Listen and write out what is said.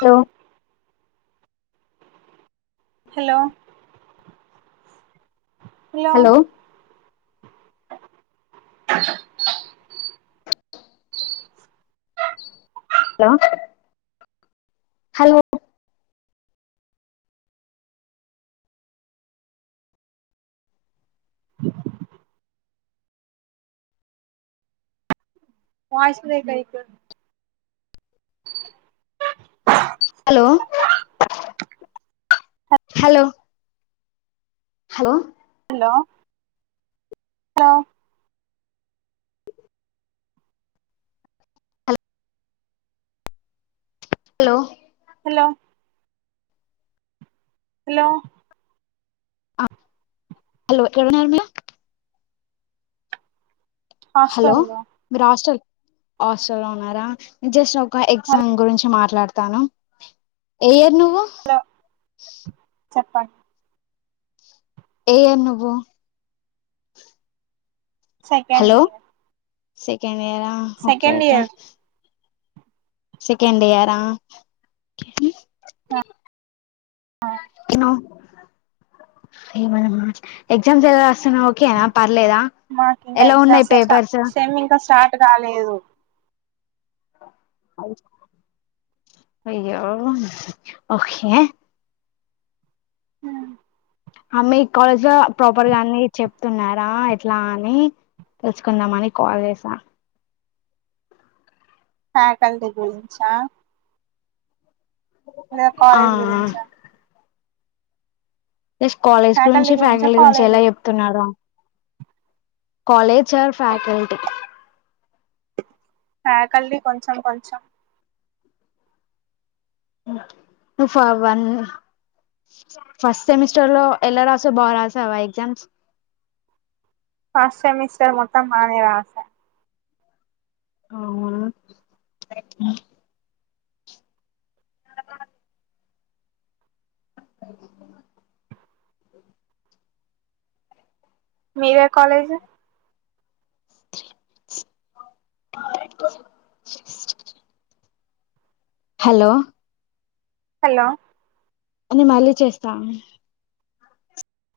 hello hello hello hello hello voice break అయితుంది hello hello hello hello hello hello లో hello hello [inaudible] hello హాస్టల్లో మీరు hostel hostel లో ఉన్నారా జస్ట్ ఒక ఎగ్జామ్ గురించి మాట్లాడతాను ఏ ఇయర్ నువ్వు హలో చెప్పండి ఏ ఇయర్ నువ్వు సెకండ్ హలో ఇయర్ సెకండ్ ఇయరా okay second okay year second year ఆ ఎగ్జామ్స్ ఎలా ఓకేనా పర్లేదా మాకు ఇంకా ఎలా ఉన్నాయి ఎగ్జామ్స్ పేపర్స్ సెమ్ ఇంకా స్టార్ట్ కాలేదు అయ్యో ఓకే హ అ మీ కాలేజ్ లో ప్రాపర్ గా అన్ని చెప్తున్నారా ఎట్లా అని తెలుసుకుందామ అని కాల్ చేసా ఫ్యాకల్టీ గురించ లేదా ఆ కాలేజ్ గురించా ప్లస్ కాలేజ్ గురించి గురించా ఫ్యాకల్టీ గురించి కాలేజ్ ఎలా గురి చెప్తున్నారో కాలేజ్ ఆర్ ఫ్యాకల్టీ ఫ్యాకల్టీ కొంచెం కొంచెం [unintelligible] వన్ ఫస్ట్ సెమిస్టర్ లో ఎలా రాసవు బా రాసావా ఎగ్జామ్స్ ఫస్ట్ సమిస్టర్ మోత్తం బానే రాస అవును అ మీరే కాలేజ్ హలో హలో నే మళ్ళీ చేస్తాను